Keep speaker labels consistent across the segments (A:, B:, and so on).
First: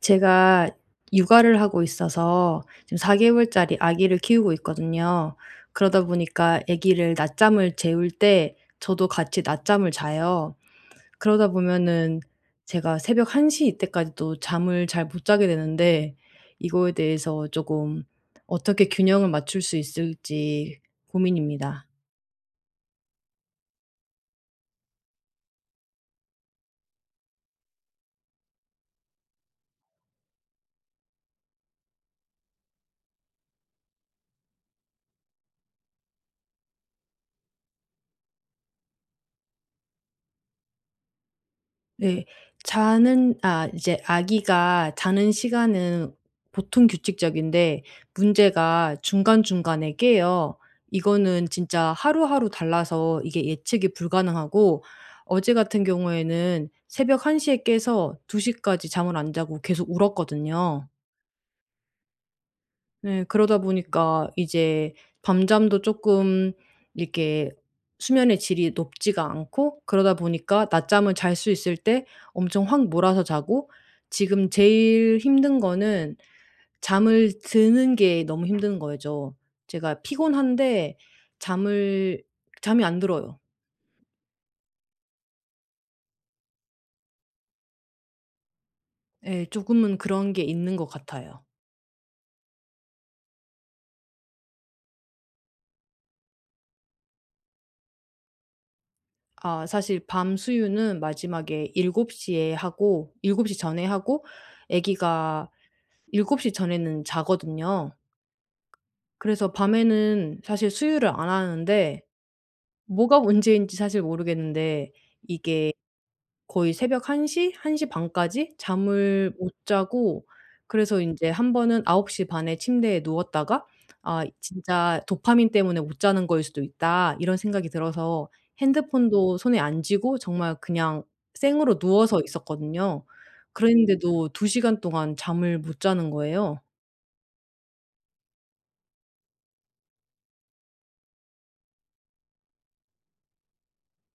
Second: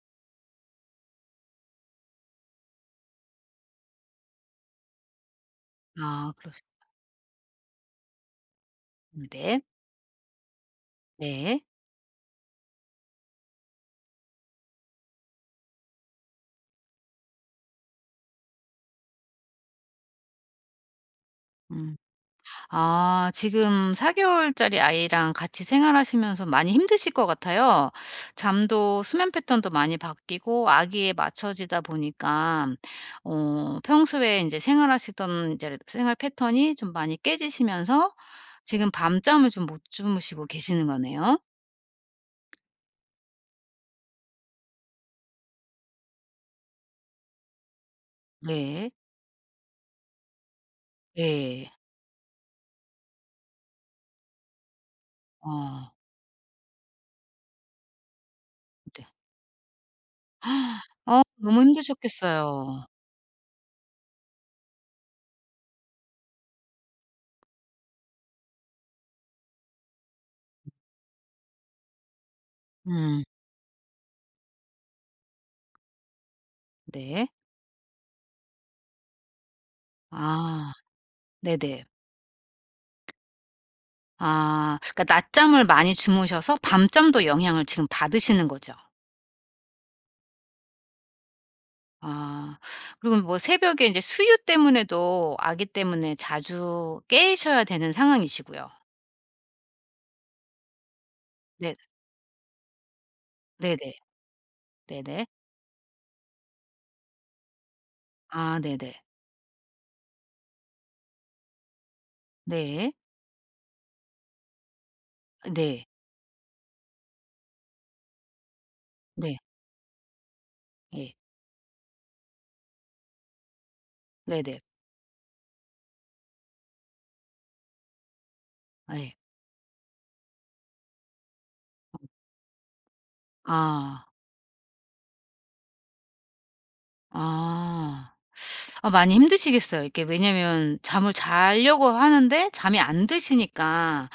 A: 제가 육아를 하고 있어서 지금 4개월 개월짜리 아기를 키우고 있거든요. 그러다
B: 아,
A: 보니까
B: 그러시군요.
A: 아기를 낮잠을 재울 때 저도 같이
B: 네.
A: 낮잠을 자요. 그러다
B: 네.
A: 보면은 제가 새벽 1시 이때까지도 잠을 잘 못 자게 되는데 이거에 대해서 조금 어떻게 균형을 맞출 수 있을지 고민입니다.
B: 음. 아, 지금 4개월짜리 아이랑 같이 생활하시면서 많이 힘드실 것 같아요. 잠도 수면 패턴도 많이 바뀌고 아기에 맞춰지다 보니까 평소에 이제 생활하시던 이제 생활 패턴이 좀 많이 깨지시면서 지금 밤잠을 좀 못 주무시고 계시는 거네요.
A: 네. 자는 이제 아기가 자는 시간은 보통 규칙적인데
B: 네.
A: 문제가 중간중간에 깨요. 이거는
B: 네.
A: 진짜 하루하루 달라서 이게 예측이 불가능하고,
B: 어
A: 어제 같은 경우에는 새벽 1 시에 깨서 2 시까지
B: 네.
A: 잠을 안 자고 계속 울었거든요.
B: 너무 힘드셨겠어요.
A: 네. 그러다 보니까 이제 밤잠도 조금 이렇게 수면의 질이 높지가 않고, 그러다 보니까 낮잠을 잘 수 있을 때 엄청 확 몰아서
B: 음.
A: 자고, 지금 제일 힘든 거는
B: 네.
A: 잠을 드는 게 너무 힘든 거죠. 제가
B: 아,
A: 피곤한데
B: 네네.
A: 잠을 잠이 안 들어요.
B: 아. 그러니까 낮잠을 많이 주무셔서 밤잠도 영향을 지금 받으시는 거죠.
A: 예. 조금은 그런 게 있는 것 같아요.
B: 아. 그리고 뭐 새벽에 이제 수유 때문에도 아기 때문에 자주 깨셔야 되는 상황이시고요.
A: 아, 사실 밤 수유는 마지막에
B: 네.
A: 7곱시에 하고, 7곱시 전에
B: 네네.
A: 하고,
B: 네네.
A: 아기가 7곱시 전에는 자거든요.
B: 아, 네네.
A: 그래서 밤에는 사실 수유를 안 하는데,
B: 네.
A: 뭐가 문제인지 사실 모르겠는데 이게
B: 네.
A: 거의 새벽 1시한1반 까지 잠을
B: 네.
A: 못 자고. 그래서
B: 예.
A: 인제 한 번은 9시반에 침대에 누웠다가 '아
B: 네네. 예.
A: 진짜 도파민 때문에 못 자는 거일 수도 있다.' 이런 생각이 들어서
B: 아, 예.
A: 핸드폰도 손에 안 쥐고 정말 그냥 생으로 누워서 있었거든요.
B: 아.
A: 그랬는데도 2 시간 동안 잠을 못 자는 거예요.
B: 아. 아, 많이 힘드시겠어요. 이게 왜냐면 잠을 자려고 하는데 잠이 안 드시니까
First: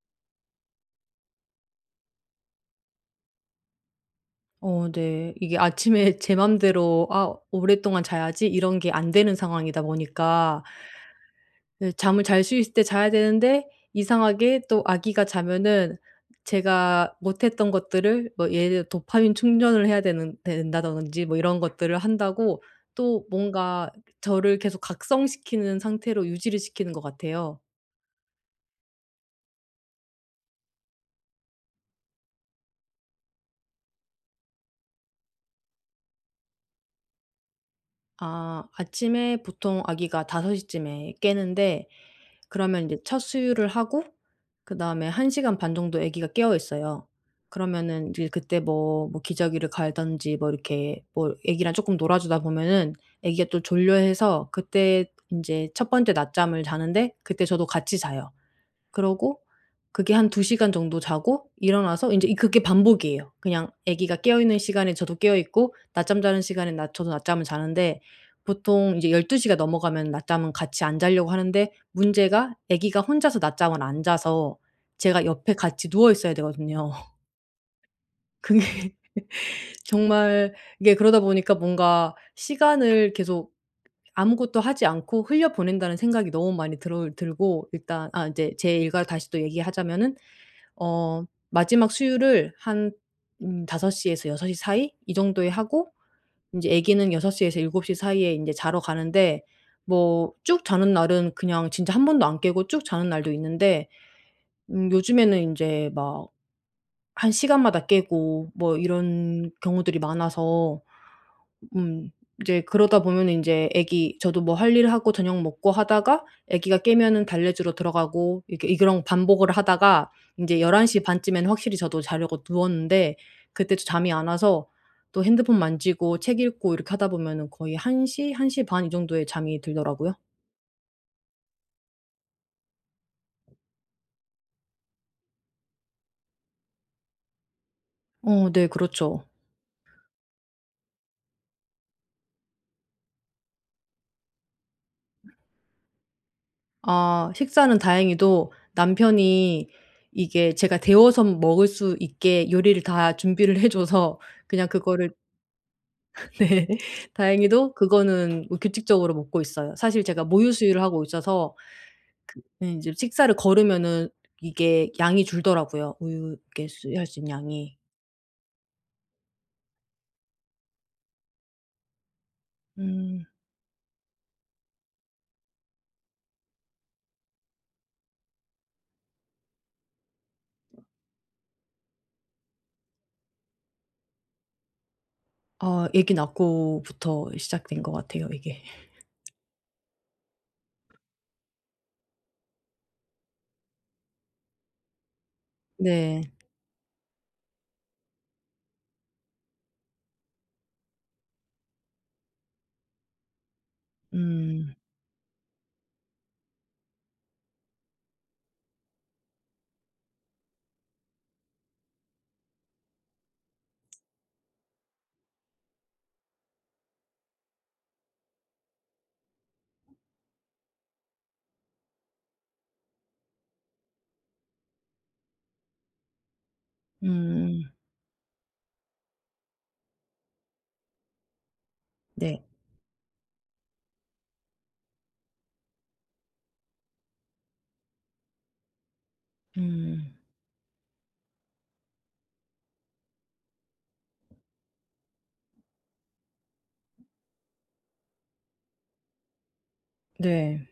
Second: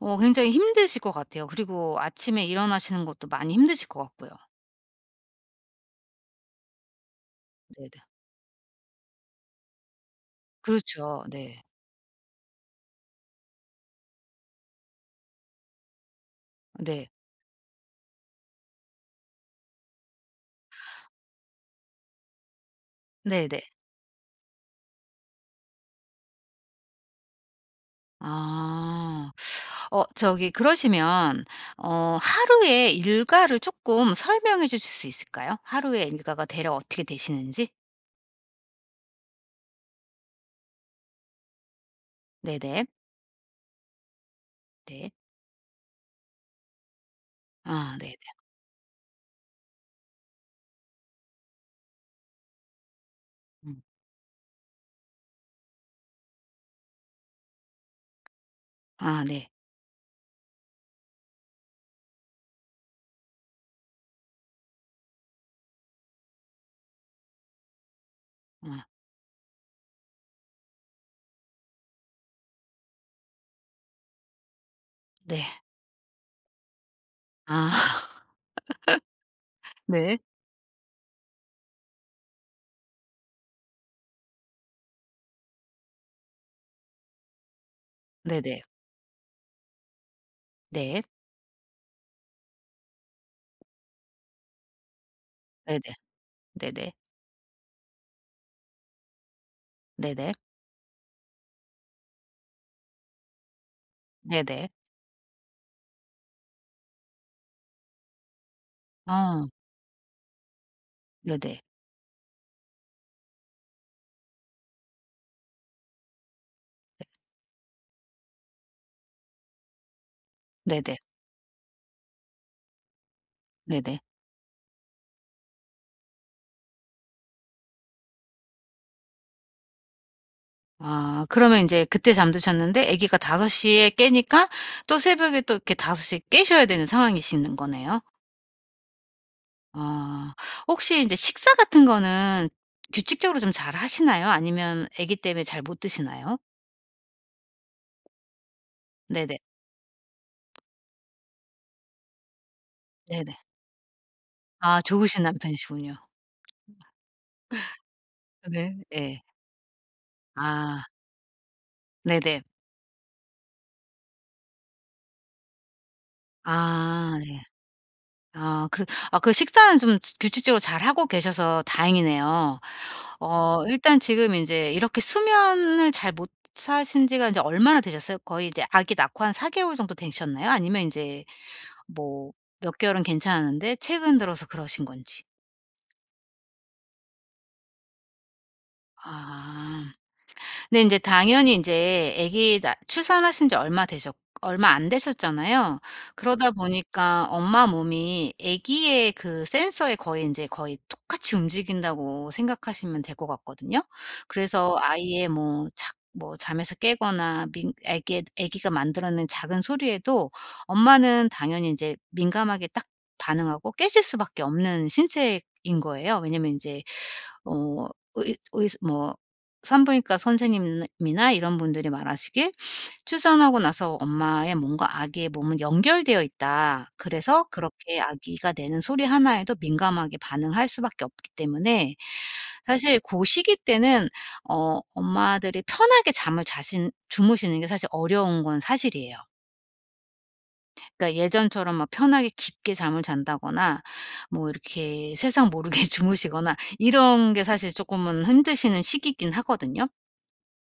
B: 굉장히 힘드실 것 같아요. 그리고 아침에 일어나시는 것도 많이 힘드실 것 같고요.
A: 어 네. 이게 아침에 제 맘대로 '아
B: 네네.
A: 오랫동안 자야지.' 이런 게 안 되는 상황이다 보니까,
B: 그렇죠. 네.
A: 네, 잠을 잘 수 있을 때 자야 되는데 이상하게 또 아기가 자면은
B: 네.
A: 제가 못 했던 것들을, 뭐 예를 들어 도파민 충전을 해야 되는 된다든지 뭐 이런 것들을 한다고, 또
B: 네네.
A: 뭔가 저를 계속 각성시키는 상태로 유지를 시키는 것 같아요.
B: 아. 저기, 그러시면 하루의 일과를 쪼끔 설명해 주실 수 있을까요? 하루의 일과가 대략 어떻게 되시는지?
A: 아, 아침에 보통 아기가 5 시쯤에 깨는데, 그러면
B: 네네.
A: 이제 첫 수유를 하고 그다음에
B: 네.
A: 한 시간 반 정도 아기가 깨어 있어요.
B: 아,
A: 그러면은
B: 네네.
A: 이제 그때 뭐, 뭐 기저귀를 갈든지 뭐 이렇게 뭐 아기랑 조금 놀아 주다 보면은 아기가 또
B: 음.
A: 졸려해서 그때 이제 첫 번째 낮잠을 자는데 그때 저도 같이 자요.
B: 아,
A: 그러고
B: 네.
A: 그게 한 두 시간 정도 자고 일어나서 인제 이 그게 반복이에요. 그냥 아기가 깨어 있는 시간에 저도 깨어 있고, 낮잠 자는 시간에 낮 저도 낮잠을 자는데,
B: 아,
A: 보통 이제 12 시가 넘어가면 낮잠은 같이 안 자려고 하는데, 문제가 아기가 혼자서 낮잠을 안 자서 제가
B: 네.
A: 옆에 같이 누워 있어야 되거든요.
B: 아.
A: 그게
B: 네.
A: 정말, 이게 그러다 보니까 뭔가 시간을 계속 아무것도 하지 않고 흘려보낸다는 생각이 너무 많이 들어 들고. 일단 아 인제
B: 네네.
A: 제 일과 다시 또 얘기하자면은,
B: 네.
A: 어 마지막 수유를 한 5시 에서 6섯시 사이 이 정도에
B: 네네.
A: 하고, 이제
B: 네네.
A: 아기는 6섯시 에서 7곱시 사이에 인제 자러 가는데,
B: 네네.
A: 뭐 쭉 자는 날은 그냥 진짜 한 번도 안 깨고 쭉 자는 날도 있는데,
B: 네네.
A: 요즘에는 인제 막 한 시간마다 깨고 뭐
B: 어.
A: 이런 경우들이 많아서
B: 네네.
A: 음. 이제 그러다 보면 이제 애기 저도 뭐 할 일 하고 저녁 먹고 하다가 애기가 깨면은 달래주러 들어가고, 이게 이런 반복을 하다가 이제1 1
B: 네네.
A: 시반 쯤에는 확실히 저도 자려고 누웠는데 그때도
B: 네네.
A: 잠이 안 와서 또 핸드폰 만지고 책 읽고 이렇게 하다 보면은 거의 1시한1반이 정도에 잠이 들더라고요.
B: 아, 그러면 이제 그때 잠드셨는데 아기가 다섯 시에 깨니까 또 새벽에 또 이렇게 다섯 시에 깨셔야 되는 상황이시는 거네요.
A: 어 네 그렇죠.
B: 아. 혹시 이제 식사 같은 거는 규칙적으로 좀 잘 하시나요? 아니면 아기 때문에 잘 못 드시나요?
A: 아, 식사는 다행히도
B: 네네.
A: 남편이 이게 제가 데워서 먹을 수 있게 요리를 다
B: 네네.
A: 준비를 해 줘서 그냥
B: 아,
A: 그거를.
B: 좋으신 남편이시군요.
A: 네. 다행히도 그거는 뭐
B: 네.
A: 규칙적으로
B: 예.
A: 먹고 있어요. 사실 제가 모유
B: 아.
A: 수유를 하고 있어서
B: 네네.
A: 예 인제 식사를 거르면은 이게 양이 줄더라고요, 우유 이렇게 수유할
B: 아,
A: 수 있는
B: 네.
A: 양이.
B: 아 그 아, 그 식사는 좀 규칙적으로 잘하고 계셔서 다행이네요.
A: 음.
B: 일단 지금 이제 이렇게 수면을 잘 못 사신 지가 이제 얼마나 되셨어요? 거의 이제 아기 낳고 한 4개월 정도 되셨나요? 아니면 이제 뭐 몇 개월은 괜찮았는데 최근 들어서 그러신 건지?
A: 아, 아기 낳고부터 시작된 것 같아요, 이게.
B: 아. 근데 이제 당연히 이제 출산하신 지 얼마 안 되셨잖아요.
A: 네.
B: 그러다 보니까 엄마 몸이 아기의 그 센서에 거의 똑같이 움직인다고 생각하시면 될 것 같거든요.
A: 음.
B: 그래서 아이의 뭐 착 뭐 잠에서 깨거나 민 아기 아기가 만들어낸 작은 소리에도 엄마는 당연히 이제 민감하게 딱 반응하고 깨질 수밖에 없는 신체인 거예요. 왜냐면 이제어의의뭐 산부인과 선생님이나 이런 분들이 말하시길, "출산하고 나서 엄마의 몸과 아기의 몸은 연결되어 있다. 그래서
A: 음.
B: 그렇게 아기가 내는 소리 하나에도 민감하게 반응할 수밖에 없기 때문에
A: 네.
B: 사실 그 시기 때는 엄마들이 편하게 잠을 자신 주무시는 게 사실 어려운 건 사실이에요."
A: 음.
B: 그러니까 예전처럼 막 편하게 깊게 잠을 잔다거나 뭐 이렇게 세상 모르게 주무시거나 이런 게 사실 조금은 힘드시는 시기이긴 하거든요.
A: 네.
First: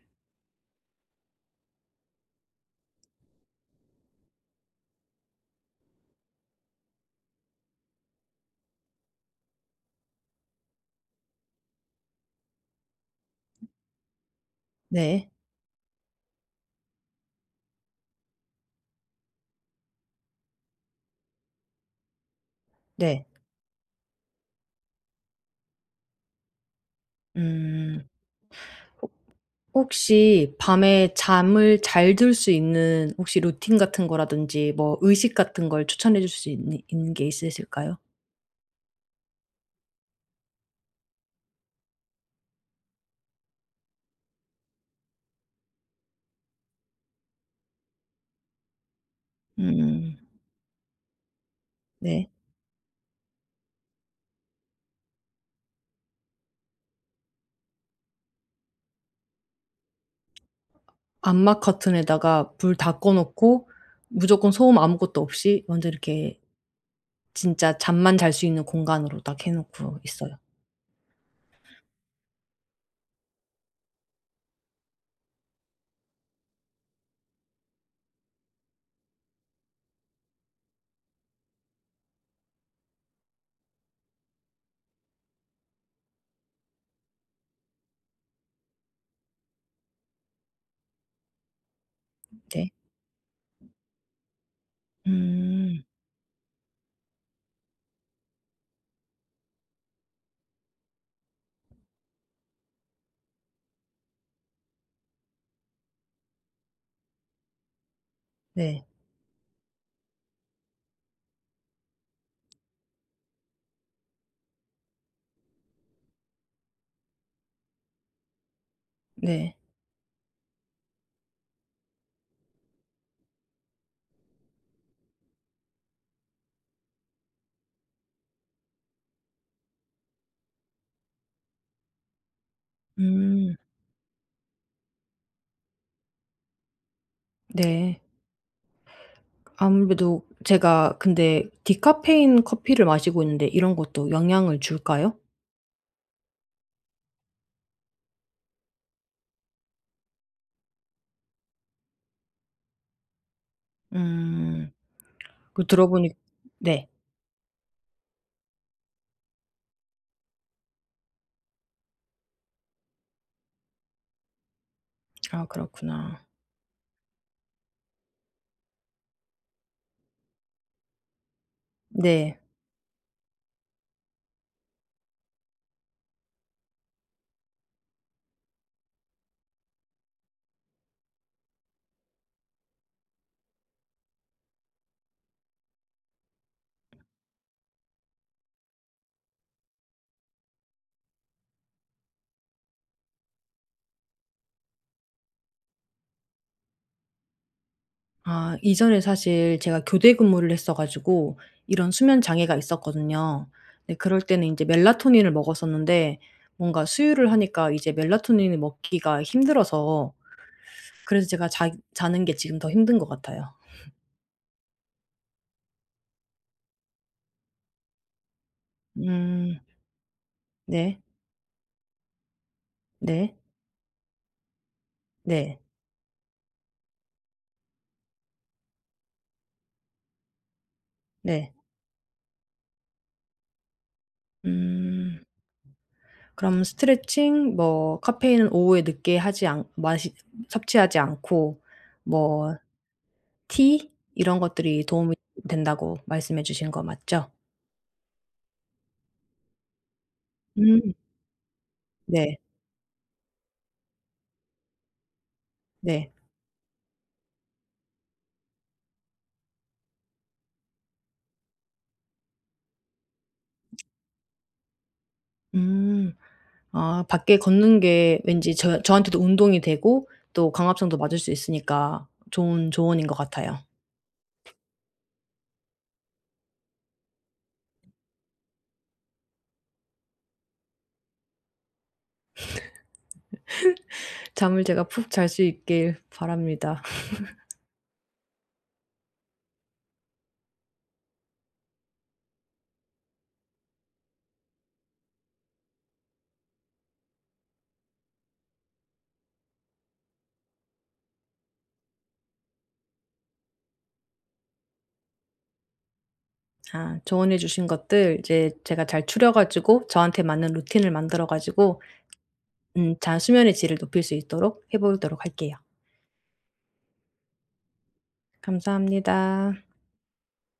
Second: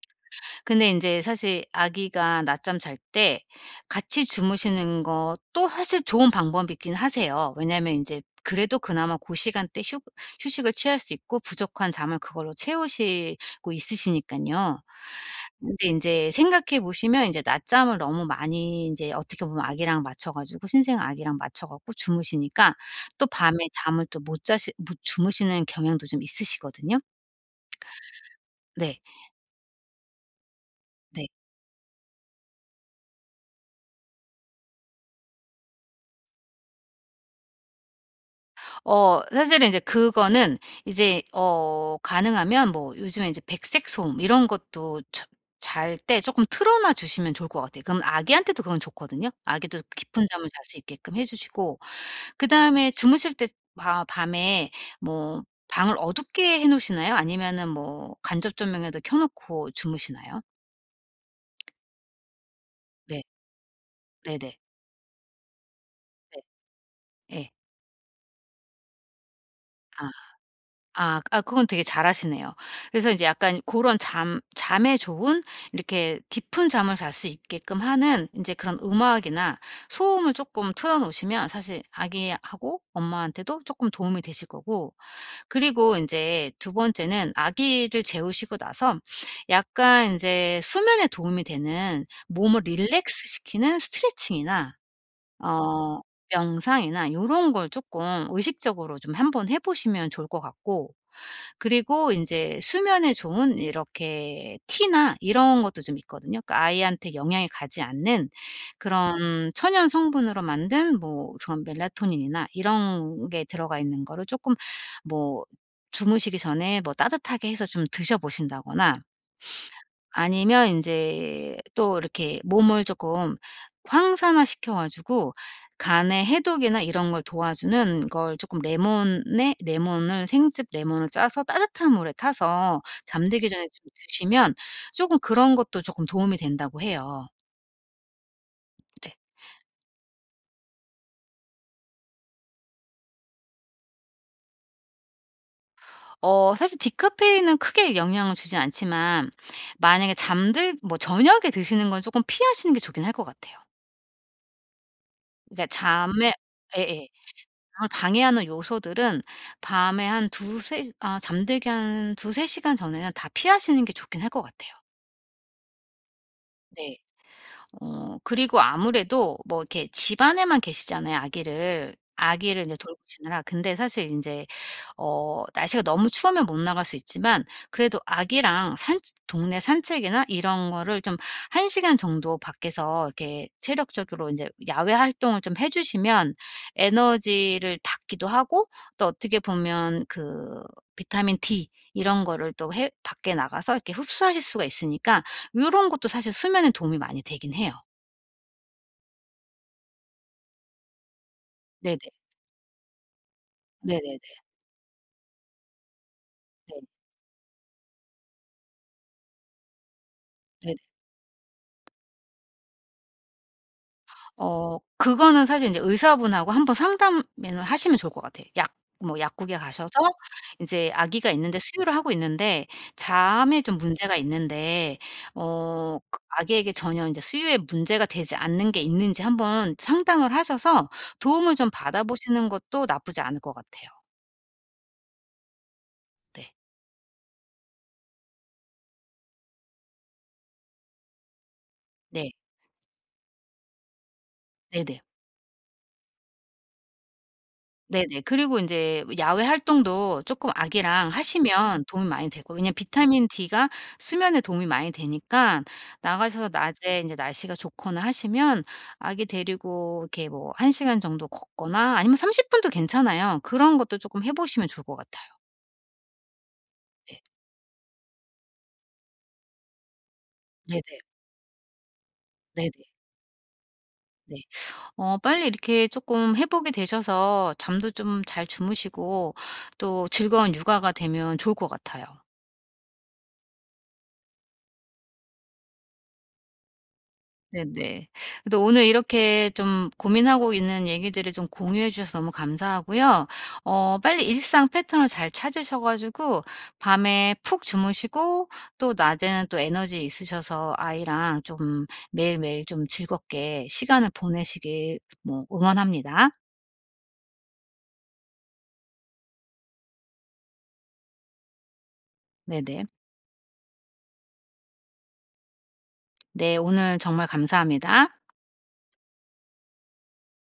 B: 근데 인제 사실 아기가 낮잠 잘 때 같이 주무시는 것도 사실 좋은 방법이긴 하세요. 왜냐하면 인제 그래도 그나마 고 시간대 휴 휴식을 취할 수 있고 부족한 잠을 그걸로 채우시고 있으시니깐요.
A: 네.
B: 근데 인제 생각해 보시면 인제 낮잠을 너무 많이 인제 어떻게 보면 아기랑 맞춰 가지고 신생 아기랑 맞춰 갖고 주무시니까 또
A: 네.
B: 밤에 잠을 또 못 주무시는 경향도 좀 있으시거든요.
A: 음.
B: 네.
A: 혹시 밤에
B: 네.
A: 잠을 잘 들 수 있는 혹시 루틴 같은 거라든지 뭐 의식 같은 걸 추천해 줄 수 있는 있는 게 있으실까요?
B: 사실은 이제 그거는 이제 가능하면 뭐 요즘에 이제 백색 소음 이런 것도 잘 때 조금 틀어 놔 주시면 좋을 것 같아요. 그럼 아기한테도 그건 좋거든요. 아기도
A: 음.
B: 깊은 잠을 잘 수 있게끔 해 주시고
A: 네.
B: 그다음에 주무실 때 바 밤에 뭐 방을 어둡게 해 놓으시나요? 아니면은 뭐 간접 조명에도 켜 놓고 주무시나요?
A: 암막 커튼에다가 불 다 꺼
B: 네.
A: 놓고 무조건
B: 네네.
A: 소음 아무것도 없이 완전 이렇게
B: 네. 네, 예.
A: 진짜 잠만 잘 수 있는 공간으로 딱 해 놓고
B: 아.
A: 있어요.
B: 아, 그건 되게 잘하시네요. 그래서 이제 약간 그런 잠 잠에 좋은 이렇게 깊은 잠을 잘 수 있게끔 하는 이제 그런 음악이나 소음을 조금 틀어 놓으시면 사실 아기하고 엄마한테도 조금 도움이 되실 거고, 그리고 이제 두 번째는 아기를 재우시고 나서 약간 이제 수면에 도움이 되는 몸을
A: 네.
B: 릴렉스시키는 스트레칭이나
A: 음.
B: 어 명상이나 요런 걸 조금 의식적으로 좀 한번 해 보시면 좋을 것 같고, 그리고 이제 수면에 좋은 이렇게 티나 이런 것도 좀 있거든요. 그러니까 아이한테 영향이 가지 않는
A: 네.
B: 그런 천연 성분으로 만든 뭐 그런 멜라토닌이나 이런 게 들어가 있는 거를 조금 뭐 주무시기 전에 뭐 따뜻하게 해서 좀 드셔 보신다거나,
A: 네.
B: 아니면 인제 또 이렇게 몸을 쪼끔 황산화시켜 가지고 간의 해독이나 이런 걸 도와주는 걸 쪼끔, 레몬에 레몬을 생즙 레몬을 짜서 따뜻한 물에 타서 잠들기
A: 음.
B: 전에 좀 드시면 쪼금 그런 것도 쪼끔 도움이 된다고 해요.
A: 네.
B: 네.
A: 아무래도 제가 근데 디카페인 커피를 마시고 있는데 이런 것도 영향을 줄까요?
B: 사실 디카페인은 크게 영향을 주진 않지만 만약에 잠들 뭐 저녁에 드시는 건 쪼끔 피하시는 게 좋긴 할 것 같아요.
A: 음. 그
B: 그러니까
A: 들어 보니.
B: 잠에
A: 네.
B: 예예. 잠을 방해하는 요소들은 밤에 한 두세 아 잠들기 한 두세 시간 전에는 다 피하시는 게 좋긴 할 것 같아요.
A: 아 그렇구나.
B: 네. 그리고 아무래도 뭐 이렇게 집안에만 계시잖아요, 아기를.
A: 네.
B: 아기를 이제 돌보시느라. 근데 사실 이제 날씨가 너무 추우면 못 나갈 수 있지만, 그래도 아기랑 산 동네 산책이나 이런 거를 좀 1시간 정도 밖에서 이렇게 체력적으로 이제 야외 활동을 좀 해 주시면 에너지를 받기도 하고, 또 어떻게 보면 그 비타민 D 이런 거를 또 해 밖에 나가서 이렇게 흡수하실 수가 있으니까 요런 것도 사실 수면에 도움이 많이 되긴 해요.
A: 아, 이전에 사실 제가 교대 근무를 했어 가지고 이런
B: 네네.
A: 수면 장애가 있었거든요. 근데
B: 네네네.
A: 그럴 때는 이제 멜라토닌을 먹었었는데
B: 네.
A: 뭔가 수유를 하니까 이제 멜라토닌을 먹기가 힘들어서,
B: 네네.
A: 그래서 제가 자 자는 게 지금 더 힘든 것 같아요.
B: 그거는 사실 인제 의사분하고 한번 상담을 하시면 좋을 것 같아요. 약 뭐 약국에
A: 음.
B: 가셔서 인제
A: 네.
B: 아기가 있는데 수유를 하고 있는데
A: 네.
B: 잠에 좀 문제가 있는데
A: 네.
B: 그 아기에게 전혀 인제 수유에 문제가 되지 않는 게 있는지 한번 상담을 하셔서
A: 네.
B: 도움을 좀 받아보시는 것도 나쁘지 않을 것 같아요.
A: 음.
B: 네.
A: 그럼 스트레칭 뭐 카페인은 오후에 늦게 하지 않 마시 섭취하지 않고,
B: 네.
A: 뭐 티 이런 것들이
B: 네네.
A: 도움이 된다고 말씀해 주신 거 맞죠?
B: 네네. 그리고 인제 야외 활동도 쪼끔
A: 음
B: 아기랑 하시면 도움이 많이
A: 네.
B: 되고, 왜냐면 비타민 D가 수면에 도움이 많이 되니까
A: 네.
B: 나가셔서 낮에 인제 날씨가 좋거나 하시면 아기 데리고 이렇게 뭐 1시간 정도 걷거나 아니면 30 분도 괜찮아요. 그런 것도 쪼끔 해 보시면 좋을 것 같아요.
A: 음. 아,
B: 네.
A: 밖에 걷는 게 왠지 저한테도 운동이 되고 또 강압성도
B: 네네.
A: 맞을 수 있으니까 좋은
B: 네네.
A: 조언인 것 같아요.
B: 네. 빨리 이렇게 쪼끔 회복이 되셔서 잠도 좀 잘 주무시고 또 즐거운 육아가 되면 좋을 것 같아요.
A: 잠을 제가 푹 잘 수 있길 바랍니다.
B: 네네. 그래도 오늘 이렇게 좀 고민하고 있는 얘기들을 좀 공유해 주셔서 너무 감사하고요. 빨리 일상 패턴을 잘 찾으셔 가지고 밤에 푹 주무시고 또 낮에는 또 에너지 있으셔서 아이랑 좀 매일매일 좀 즐겁게 시간을 보내시길 뭐 응원합니다.
A: 아, 조언해 주신 것들 이제 제가 잘 추려 가지고 저한테 맞는 루틴을 만들어 가지고
B: 네네.
A: 잘 수면의 질을 높일 수 있도록 해 보도록 할게요.
B: 네, 오늘 정말 감사합니다.
A: 감사합니다.